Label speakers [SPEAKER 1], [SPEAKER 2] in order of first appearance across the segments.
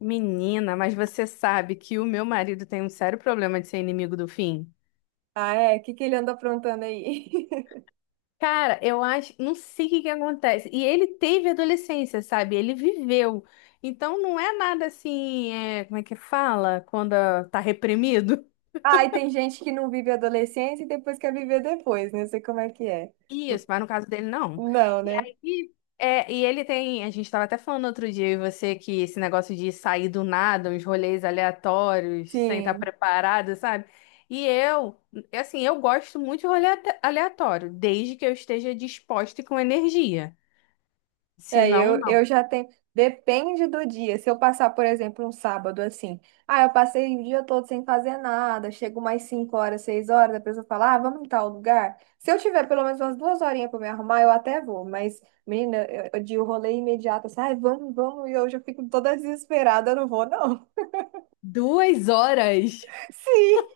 [SPEAKER 1] Menina, mas você sabe que o meu marido tem um sério problema de ser inimigo do fim?
[SPEAKER 2] Ah, é? O que que ele anda aprontando aí?
[SPEAKER 1] Cara, eu acho, não sei o que que acontece. E ele teve adolescência, sabe? Ele viveu. Então não é nada assim, é, como é que fala? Quando tá reprimido.
[SPEAKER 2] Ah, e tem gente que não vive a adolescência e depois quer viver depois, né? Não sei como é que é.
[SPEAKER 1] Isso, mas no caso dele, não.
[SPEAKER 2] Não,
[SPEAKER 1] E
[SPEAKER 2] né?
[SPEAKER 1] aí, é, e ele tem, a gente tava até falando outro dia, eu e você, que esse negócio de sair do nada, uns rolês aleatórios, sem estar
[SPEAKER 2] Sim.
[SPEAKER 1] preparado, sabe? E eu, é assim, eu gosto muito de aleatório, desde que eu esteja disposta e com energia. Se
[SPEAKER 2] É,
[SPEAKER 1] não,
[SPEAKER 2] eu
[SPEAKER 1] não.
[SPEAKER 2] já tenho. Depende do dia. Se eu passar, por exemplo, um sábado assim. Ah, eu passei o dia todo sem fazer nada. Chego mais 5 horas, 6 horas. A pessoa fala, ah, vamos em tal lugar. Se eu tiver pelo menos umas 2 horinhas pra me arrumar, eu até vou. Mas, menina, de rolê imediato, assim, ai, vamos, vamos. E eu já fico toda desesperada, eu não vou, não.
[SPEAKER 1] Duas horas?
[SPEAKER 2] Sim.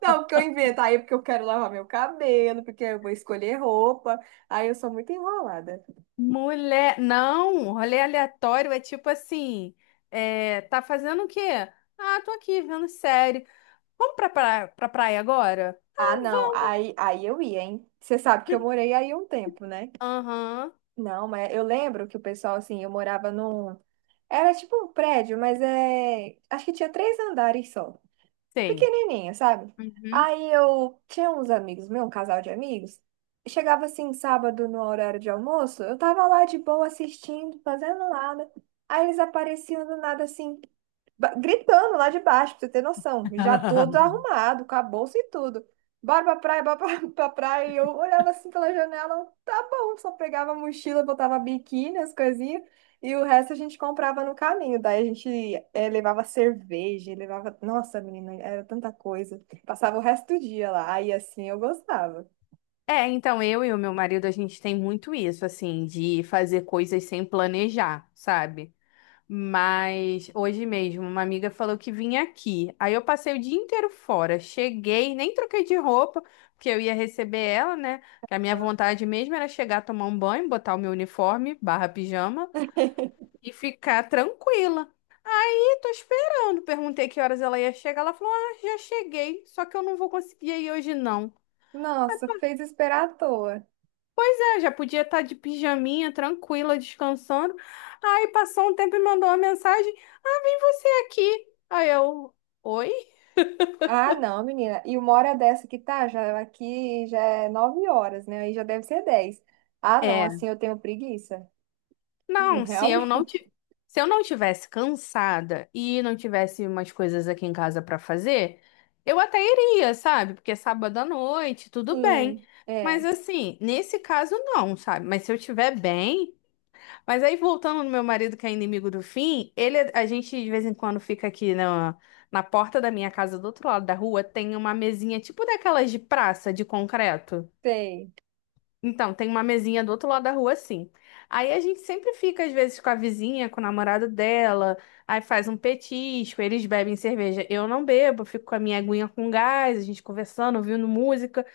[SPEAKER 2] Não, porque eu invento. Aí é porque eu quero lavar meu cabelo, porque eu vou escolher roupa. Aí eu sou muito enrolada.
[SPEAKER 1] Mulher, não, rolê aleatório é tipo assim, é, tá fazendo o quê? Ah, tô aqui vendo série. Vamos pra praia agora?
[SPEAKER 2] Ah, não. Aí eu ia, hein? Você sabe que eu morei aí um tempo, né?
[SPEAKER 1] Aham,
[SPEAKER 2] Não, mas eu lembro que o pessoal, assim, eu morava num. Era tipo um prédio, mas é. Acho que tinha três andares só.
[SPEAKER 1] tem.
[SPEAKER 2] Pequenininha, sabe?
[SPEAKER 1] Uhum.
[SPEAKER 2] Aí eu tinha uns amigos meu, um casal de amigos. Chegava assim, sábado, no horário de almoço, eu tava lá de boa assistindo, fazendo nada. Aí eles apareciam do nada assim. Gritando lá de baixo, pra você ter noção. Já todo arrumado, com a bolsa e tudo. Bora pra praia, bora pra, pra praia. E eu olhava assim pela janela, tá bom. Só pegava a mochila, botava biquíni, as coisinhas. E o resto a gente comprava no caminho. Daí a gente levava cerveja, levava... Nossa, menina, era tanta coisa. Passava o resto do dia lá. Aí assim eu gostava.
[SPEAKER 1] É, então eu e o meu marido, a gente tem muito isso, assim, de fazer coisas sem planejar, sabe? Mas hoje mesmo, uma amiga falou que vinha aqui. Aí eu passei o dia inteiro fora. Cheguei, nem troquei de roupa, porque eu ia receber ela, né? Que a minha vontade mesmo era chegar, tomar um banho, botar o meu uniforme, barra pijama, e ficar tranquila. E tô esperando. Perguntei que horas ela ia chegar. Ela falou: "Ah, já cheguei, só que eu não vou conseguir ir hoje, não."
[SPEAKER 2] Nossa, fez esperar à toa.
[SPEAKER 1] É, já podia estar de pijaminha, tranquila, descansando. Aí passou um tempo e mandou uma mensagem: "Ah, vem você aqui." Aí eu, oi?
[SPEAKER 2] Ah, não, menina. E uma hora dessa que tá, já aqui já é 9 horas, né? Aí já deve ser 10. Ah, não,
[SPEAKER 1] É.
[SPEAKER 2] assim eu tenho preguiça.
[SPEAKER 1] Não,
[SPEAKER 2] Realmente.
[SPEAKER 1] se eu não tivesse cansada e não tivesse umas coisas aqui em casa pra fazer, eu até iria, sabe? Porque é sábado à noite, tudo bem.
[SPEAKER 2] Sim, é,
[SPEAKER 1] Mas assim, nesse caso não, sabe? Mas se eu estiver bem, mas aí, voltando no meu marido, que é inimigo do fim, ele, a gente de vez em quando fica aqui na, na porta da minha casa, do outro lado da rua, tem uma mesinha tipo daquelas de praça, de concreto.
[SPEAKER 2] sei.
[SPEAKER 1] Então, tem uma mesinha do outro lado da rua, assim. Aí a gente sempre fica, às vezes, com a vizinha, com o namorado dela, aí faz um petisco, eles bebem cerveja. Eu não bebo, fico com a minha aguinha com gás, a gente conversando, ouvindo música.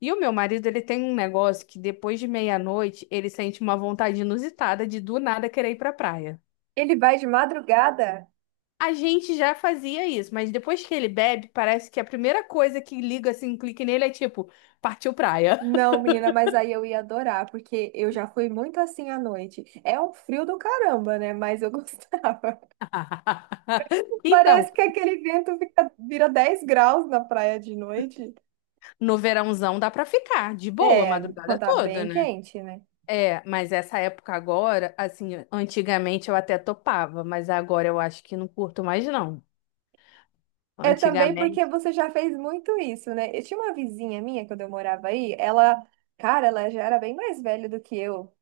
[SPEAKER 1] E o meu marido, ele tem um negócio que depois de meia-noite, ele sente uma vontade inusitada de do nada querer ir pra praia.
[SPEAKER 2] Ele vai de madrugada?
[SPEAKER 1] A gente já fazia isso, mas depois que ele bebe, parece que a primeira coisa que liga, assim, um clique nele é tipo, partiu praia.
[SPEAKER 2] Não, menina, mas aí eu ia adorar, porque eu já fui muito assim à noite. É um frio do caramba, né? Mas eu gostava.
[SPEAKER 1] Então,
[SPEAKER 2] Parece que aquele vento vira 10 graus na praia de noite.
[SPEAKER 1] no verãozão dá pra ficar de boa a
[SPEAKER 2] É,
[SPEAKER 1] madrugada
[SPEAKER 2] quando tá
[SPEAKER 1] toda,
[SPEAKER 2] bem
[SPEAKER 1] né?
[SPEAKER 2] quente, né?
[SPEAKER 1] É, mas essa época agora, assim, antigamente eu até topava, mas agora eu acho que não curto mais não.
[SPEAKER 2] É também porque
[SPEAKER 1] Antigamente,
[SPEAKER 2] você já fez muito isso, né? Eu tinha uma vizinha minha quando eu morava aí, ela, cara, ela já era bem mais velha do que eu.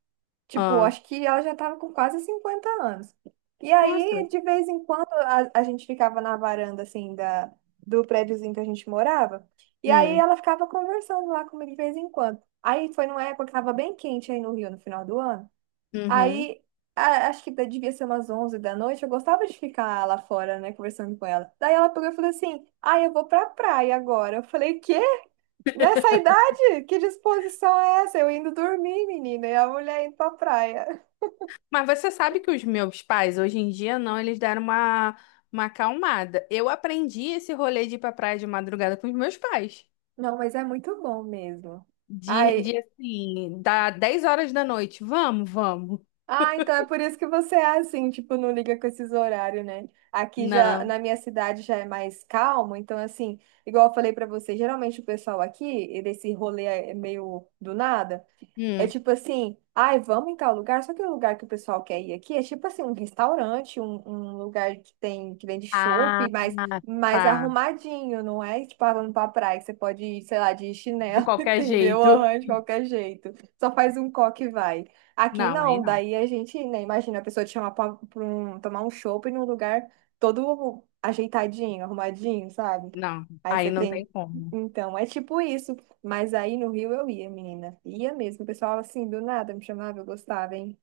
[SPEAKER 2] Tipo,
[SPEAKER 1] ah,
[SPEAKER 2] acho que ela já tava com quase 50 anos. E
[SPEAKER 1] nossa.
[SPEAKER 2] aí, de vez em quando, a gente ficava na varanda, assim, do prédiozinho que a gente morava. E aí
[SPEAKER 1] Hum,
[SPEAKER 2] ela ficava conversando lá comigo de vez em quando. Aí foi numa época que tava bem quente aí no Rio, no final do ano.
[SPEAKER 1] uhum.
[SPEAKER 2] Aí, acho que devia ser umas 11 da noite, eu gostava de ficar lá fora, né, conversando com ela. Daí ela pegou e falou assim: Ah, eu vou pra praia agora. Eu falei: Quê? Nessa idade? Que disposição é essa? Eu indo dormir, menina, e a mulher indo pra praia.
[SPEAKER 1] Mas você sabe que os meus pais hoje em dia não, eles deram uma acalmada. Eu aprendi esse rolê de ir pra praia de madrugada com os meus pais.
[SPEAKER 2] Não, mas é muito bom mesmo. Ai.
[SPEAKER 1] De assim, dá 10 horas da noite. Vamos, vamos.
[SPEAKER 2] Ah, então é por isso que você é assim, tipo, não liga com esses horários, né? Aqui já,
[SPEAKER 1] Não.
[SPEAKER 2] na minha cidade já é mais calmo, então assim, igual eu falei pra você, geralmente o pessoal aqui, desse rolê é meio do nada. É
[SPEAKER 1] Hum.
[SPEAKER 2] tipo assim, ai, vamos em tal lugar. Só que o lugar que o pessoal quer ir aqui é tipo assim, um restaurante, um lugar que tem que vende
[SPEAKER 1] Ah,
[SPEAKER 2] chopp, mas mais
[SPEAKER 1] tá.
[SPEAKER 2] arrumadinho, não é? Tipo, falando pra praia, que você pode ir, sei lá, de
[SPEAKER 1] De
[SPEAKER 2] chinelo,
[SPEAKER 1] qualquer
[SPEAKER 2] entendeu?
[SPEAKER 1] jeito.
[SPEAKER 2] Aham, de qualquer jeito. Só faz um coque e vai. Aqui
[SPEAKER 1] Não, aí
[SPEAKER 2] não,
[SPEAKER 1] não.
[SPEAKER 2] daí a gente, né, imagina a pessoa te chamar pra tomar um chopp num lugar todo ajeitadinho, arrumadinho, sabe?
[SPEAKER 1] Não,
[SPEAKER 2] Aí você
[SPEAKER 1] aí não tem
[SPEAKER 2] tem.
[SPEAKER 1] como.
[SPEAKER 2] Então, é tipo isso. Mas aí no Rio eu ia, menina. Ia mesmo. O pessoal assim, do nada me chamava, eu gostava, hein?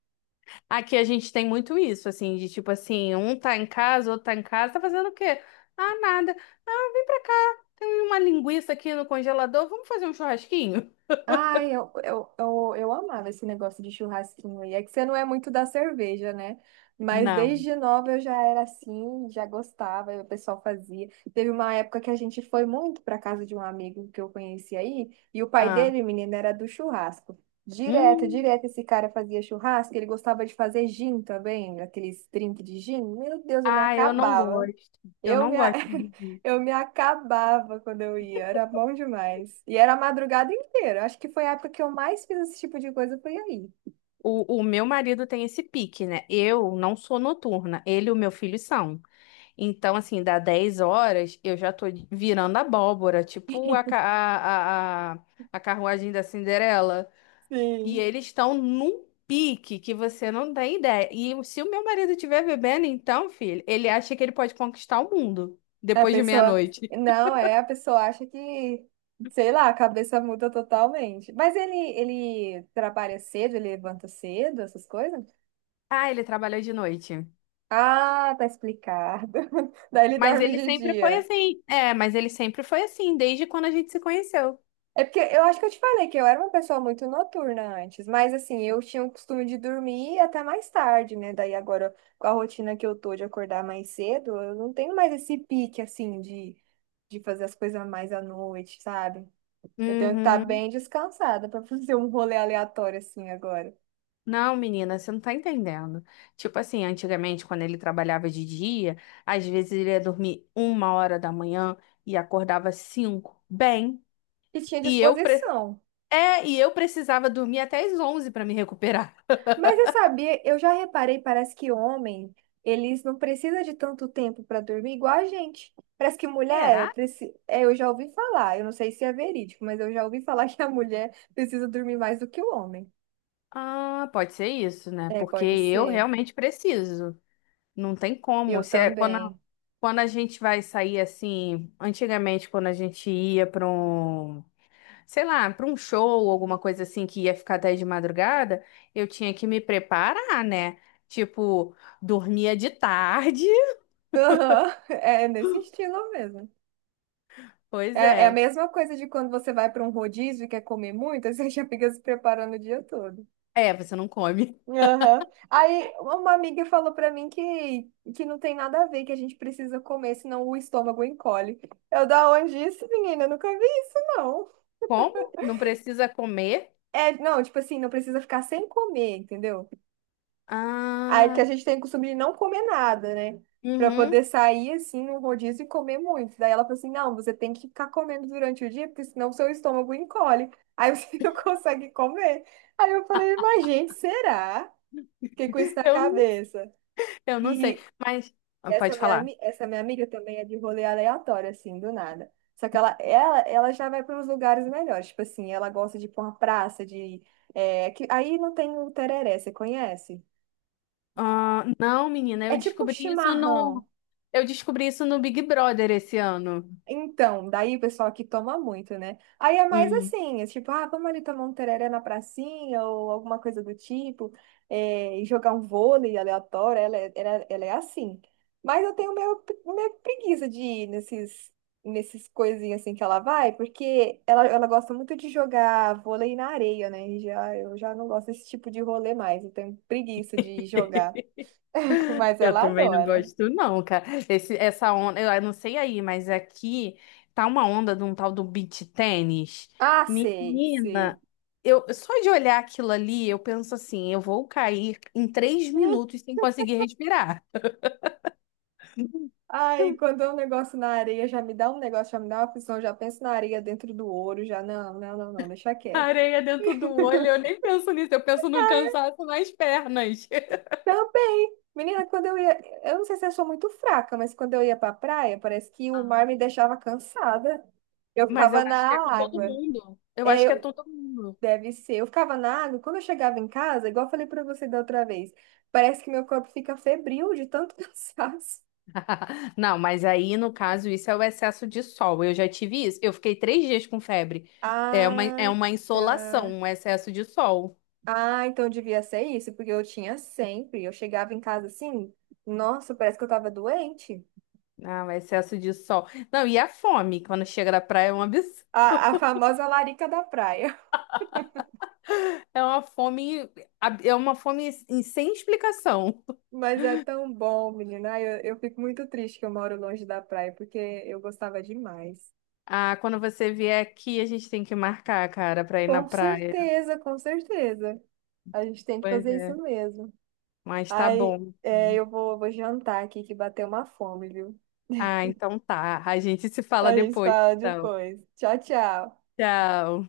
[SPEAKER 1] Aqui a gente tem muito isso, assim, de tipo assim, um tá em casa, outro tá em casa, tá fazendo o quê? Ah, nada. Ah, vem pra cá, tem uma linguiça aqui no congelador, vamos fazer um churrasquinho?
[SPEAKER 2] Ai, eu amava esse negócio de churrasquinho. E é que você não é muito da cerveja, né? Mas
[SPEAKER 1] Não.
[SPEAKER 2] desde nova eu já era assim, já gostava, e o pessoal fazia. Teve uma época que a gente foi muito para casa de um amigo que eu conheci aí, e o pai
[SPEAKER 1] Ah,
[SPEAKER 2] dele, menina, era do churrasco. Direto,
[SPEAKER 1] hum.
[SPEAKER 2] direto, esse cara fazia churrasco, ele gostava de fazer gin também, aqueles drink de gin. Meu Deus, eu me
[SPEAKER 1] Ah, eu não
[SPEAKER 2] acabava.
[SPEAKER 1] gosto. Eu
[SPEAKER 2] Eu
[SPEAKER 1] não
[SPEAKER 2] me, a-
[SPEAKER 1] gosto de vir.
[SPEAKER 2] eu me acabava quando eu ia, era bom demais. E era a madrugada inteira. Acho que foi a época que eu mais fiz esse tipo de coisa, foi aí.
[SPEAKER 1] O meu marido tem esse pique, né? Eu não sou noturna, ele e o meu filho são. Então, assim, dá 10 horas, eu já tô virando abóbora, tipo a, ca- a carruagem da Cinderela. E
[SPEAKER 2] Sim.
[SPEAKER 1] eles estão num pique que você não tem ideia. E se o meu marido estiver bebendo, então, filho, ele acha que ele pode conquistar o mundo
[SPEAKER 2] A
[SPEAKER 1] depois de
[SPEAKER 2] pessoa.
[SPEAKER 1] meia-noite.
[SPEAKER 2] Não, é, a pessoa acha que, sei lá, a cabeça muda totalmente. Mas ele trabalha cedo, ele levanta cedo, essas coisas?
[SPEAKER 1] Ah, ele trabalha de noite.
[SPEAKER 2] Ah, tá explicado. Daí ele
[SPEAKER 1] Mas
[SPEAKER 2] dorme
[SPEAKER 1] ele
[SPEAKER 2] de
[SPEAKER 1] sempre foi
[SPEAKER 2] dia.
[SPEAKER 1] assim. É, mas ele sempre foi assim, desde quando a gente se conheceu.
[SPEAKER 2] É porque eu acho que eu te falei que eu era uma pessoa muito noturna antes, mas assim, eu tinha o costume de dormir até mais tarde, né? Daí agora, com a rotina que eu tô de acordar mais cedo, eu não tenho mais esse pique, assim, de fazer as coisas mais à noite, sabe? Eu tenho que estar
[SPEAKER 1] Uhum.
[SPEAKER 2] bem descansada pra fazer um rolê aleatório assim agora.
[SPEAKER 1] Não, menina, você não tá entendendo. Tipo assim, antigamente, quando ele trabalhava de dia, às vezes ele ia dormir 1 hora da manhã e acordava cinco. Bem,
[SPEAKER 2] E tinha
[SPEAKER 1] e eu, pre...
[SPEAKER 2] disposição.
[SPEAKER 1] é, e eu precisava dormir até às 11 para me recuperar.
[SPEAKER 2] Mas você sabia, eu já reparei, parece que homem, eles não precisam de tanto tempo para dormir igual a gente. Parece que mulher,
[SPEAKER 1] Será?
[SPEAKER 2] eu já ouvi falar, eu não sei se é verídico, mas eu já ouvi falar que a mulher precisa dormir mais do que o homem.
[SPEAKER 1] Ah, pode ser isso, né?
[SPEAKER 2] É,
[SPEAKER 1] Porque
[SPEAKER 2] pode
[SPEAKER 1] eu
[SPEAKER 2] ser.
[SPEAKER 1] realmente preciso. Não tem como.
[SPEAKER 2] Eu
[SPEAKER 1] Se é- quando, a-
[SPEAKER 2] também.
[SPEAKER 1] Quando a gente vai sair assim, antigamente, quando a gente ia para, sei lá, para um show, alguma coisa assim que ia ficar até de madrugada, eu tinha que me preparar, né? Tipo, dormia de tarde.
[SPEAKER 2] Aham. É nesse estilo mesmo.
[SPEAKER 1] Pois
[SPEAKER 2] É, é a
[SPEAKER 1] é.
[SPEAKER 2] mesma coisa de quando você vai para um rodízio e quer comer muito, aí você já fica se preparando o dia todo.
[SPEAKER 1] É, você não come.
[SPEAKER 2] Aham. Aí uma amiga falou pra mim que, não tem nada a ver, que a gente precisa comer, senão o estômago encolhe. Eu, da onde isso, menina? Eu nunca vi isso, não.
[SPEAKER 1] Como? Não precisa comer?
[SPEAKER 2] É, não, tipo assim, não precisa ficar sem comer, entendeu? Aí que
[SPEAKER 1] Ah,
[SPEAKER 2] a gente tem o costume de não comer nada, né? Pra
[SPEAKER 1] uhum.
[SPEAKER 2] poder sair assim no rodízio e comer muito. Daí ela falou assim: não, você tem que ficar comendo durante o dia, porque senão o seu estômago encolhe. Aí você não consegue comer. Aí eu falei, mas gente, será? Fiquei com isso na
[SPEAKER 1] Eu,
[SPEAKER 2] cabeça.
[SPEAKER 1] eu não sei,
[SPEAKER 2] E
[SPEAKER 1] mas
[SPEAKER 2] E
[SPEAKER 1] ah,
[SPEAKER 2] Essa
[SPEAKER 1] pode
[SPEAKER 2] minha,
[SPEAKER 1] falar.
[SPEAKER 2] ami- essa minha amiga também é de rolê aleatório, assim, do nada. Só que ela já vai para uns lugares melhores. Tipo assim, ela gosta de ir pra uma praça, de. É, que, aí não tem o tereré, você conhece?
[SPEAKER 1] Ah, não, menina,
[SPEAKER 2] É
[SPEAKER 1] eu
[SPEAKER 2] tipo um
[SPEAKER 1] descobri isso
[SPEAKER 2] chimarrão.
[SPEAKER 1] no, Eu descobri isso no Big Brother esse ano.
[SPEAKER 2] Então, daí o pessoal que toma muito, né? Aí é mais
[SPEAKER 1] Hum.
[SPEAKER 2] assim, é tipo, ah, vamos ali tomar um tereré na pracinha ou alguma coisa do tipo, é, e jogar um vôlei aleatório, ela é, ela é assim. Mas eu tenho meio preguiça de ir nesses coisinhas assim que ela vai, porque ela gosta muito de jogar vôlei na areia, né? Eu já não gosto desse tipo de rolê mais, eu tenho preguiça de jogar. Mas
[SPEAKER 1] Eu
[SPEAKER 2] ela
[SPEAKER 1] também não
[SPEAKER 2] adora.
[SPEAKER 1] gosto, não, cara. Esse, essa onda, eu não sei aí, mas aqui tá uma onda de um tal do beach tênis.
[SPEAKER 2] Ah, sei, sei.
[SPEAKER 1] Menina, eu só de olhar aquilo ali, eu penso assim, eu vou cair em três minutos sem conseguir respirar.
[SPEAKER 2] Ai, quando é um negócio na areia, já me dá um negócio, já me dá uma aflição, já penso na areia dentro do ouro, já não, não, não, não, deixa quieto.
[SPEAKER 1] Areia dentro do olho, eu nem penso nisso, eu penso no cansaço nas pernas.
[SPEAKER 2] Também, menina, quando eu ia, eu não sei se eu sou muito fraca, mas quando eu ia pra praia, parece que o mar me deixava cansada. Eu
[SPEAKER 1] Mas eu
[SPEAKER 2] ficava
[SPEAKER 1] acho que é
[SPEAKER 2] na
[SPEAKER 1] com todo
[SPEAKER 2] água.
[SPEAKER 1] mundo. Eu
[SPEAKER 2] É,
[SPEAKER 1] acho que é todo mundo.
[SPEAKER 2] deve ser. Eu ficava na água, quando eu chegava em casa, igual eu falei pra você da outra vez, parece que meu corpo fica febril de tanto cansaço.
[SPEAKER 1] Não, mas aí no caso isso é o excesso de sol. Eu já tive isso. Eu fiquei 3 dias com febre. É
[SPEAKER 2] Ah,
[SPEAKER 1] uma insolação,
[SPEAKER 2] tá.
[SPEAKER 1] um excesso de sol.
[SPEAKER 2] Ah, então devia ser isso, porque eu tinha sempre. Eu chegava em casa assim, nossa, parece que eu tava doente.
[SPEAKER 1] Ah, um excesso de sol. Não, e a fome, quando chega da praia é um absurdo.
[SPEAKER 2] A, a famosa larica da praia.
[SPEAKER 1] É uma fome, é uma fome sem explicação.
[SPEAKER 2] Mas é tão bom, menina. Ai, eu fico muito triste que eu moro longe da praia, porque eu gostava demais.
[SPEAKER 1] Ah, quando você vier aqui, a gente tem que marcar, cara, pra ir na
[SPEAKER 2] Com
[SPEAKER 1] praia.
[SPEAKER 2] certeza, com certeza. A gente tem que
[SPEAKER 1] Pois
[SPEAKER 2] fazer isso
[SPEAKER 1] é,
[SPEAKER 2] mesmo.
[SPEAKER 1] mas tá
[SPEAKER 2] Aí,
[SPEAKER 1] bom.
[SPEAKER 2] é, eu vou jantar aqui que bateu uma fome, viu?
[SPEAKER 1] Ah, então tá. A gente se fala
[SPEAKER 2] A gente
[SPEAKER 1] depois,
[SPEAKER 2] fala
[SPEAKER 1] então.
[SPEAKER 2] depois. Tchau, tchau.
[SPEAKER 1] Tchau.